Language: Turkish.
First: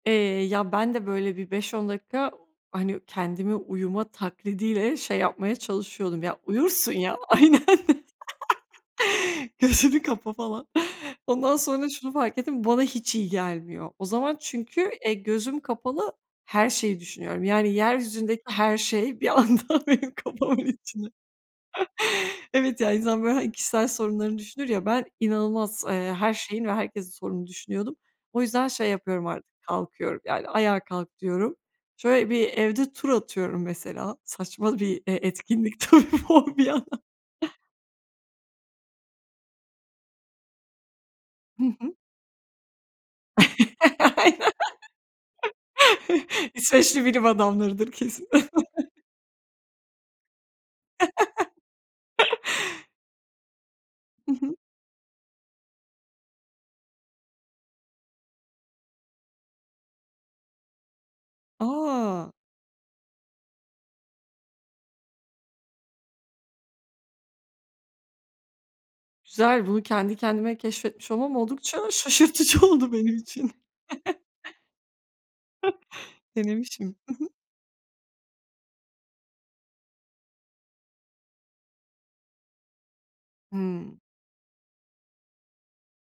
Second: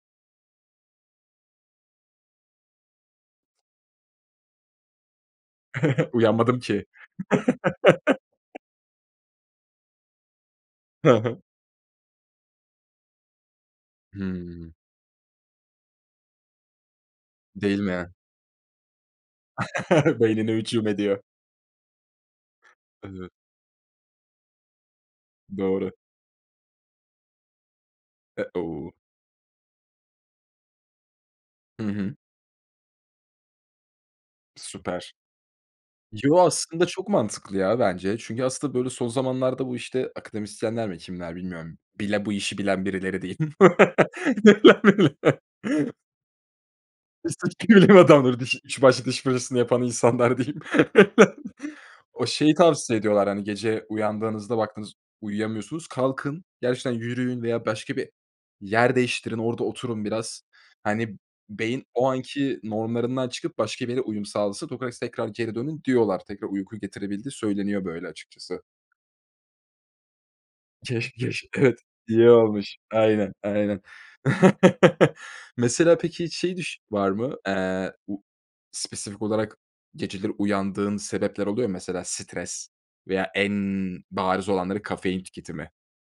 Eee, ya ben de böyle bir 5-10 dakika hani kendimi uyuma taklidiyle, şey yapmaya çalışıyordum ya, Uyanmadım ki. uyursun ya, aynen. Gözünü kapa falan. Hı hı. Ondan sonra şunu fark ettim, bu bana hiç iyi gelmiyor o zaman Hımm. çünkü, eee, gözüm kapalı her şeyi düşünüyorum. Yani Değil mi? yeryüzündeki her şey bir anda benim Beynine kafamın hücum içinde. ediyor. Evet ya insan Evet. böyle hani kişisel sorunlarını düşünür ya, ben inanılmaz, Doğru. eee, her şeyin ve herkesin sorununu düşünüyordum. O Eee, yüzden şey uuu yapıyorum artık, kalkıyorum, yani ayağa kalk diyorum. Hı hı. Şöyle bir evde tur atıyorum mesela. Saçma bir, eee Süper. e etkinlik tabii Yo bu bir aslında yandan. çok mantıklı, ya, bence. Çünkü aslında, böyle, son zamanlarda bu işte akademisyenler mi kimler Hı bilmiyorum. hı. Bile bu işi bilen birileri Aynen. diyeyim [unintelligible] İsveçli bilim İsveçli adamlarıdır bilim kesin. adamları, diş 3 başlı diş fırçasını yapan insanlar diyeyim. O şeyi tavsiye ediyorlar hani gece Hı hı. uyandığınızda baktınız uyuyamıyorsunuz. Kalkın gerçekten yürüyün veya başka bir yer değiştirin orada oturun biraz. Hani beyin o A! anki normlarından çıkıp başka bir yere uyum sağlasın [unintelligible] tekrar geri dönün diyorlar, tekrar uyku getirebildiği söyleniyor böyle açıkçası. Güzel, bunu kendi kendime keşfetmiş Keş olmam keş evet oldukça iyi şaşırtıcı olmuş. oldu benim Aynen için. aynen. Mesela peki hiç şey düş Denemişim. var Hı hı. mı? Eee, u spesifik olarak geceleri uyandığın sebepler oluyor mu? Mesela stres? Veya en Hımm. bariz olanları kafein tüketimi.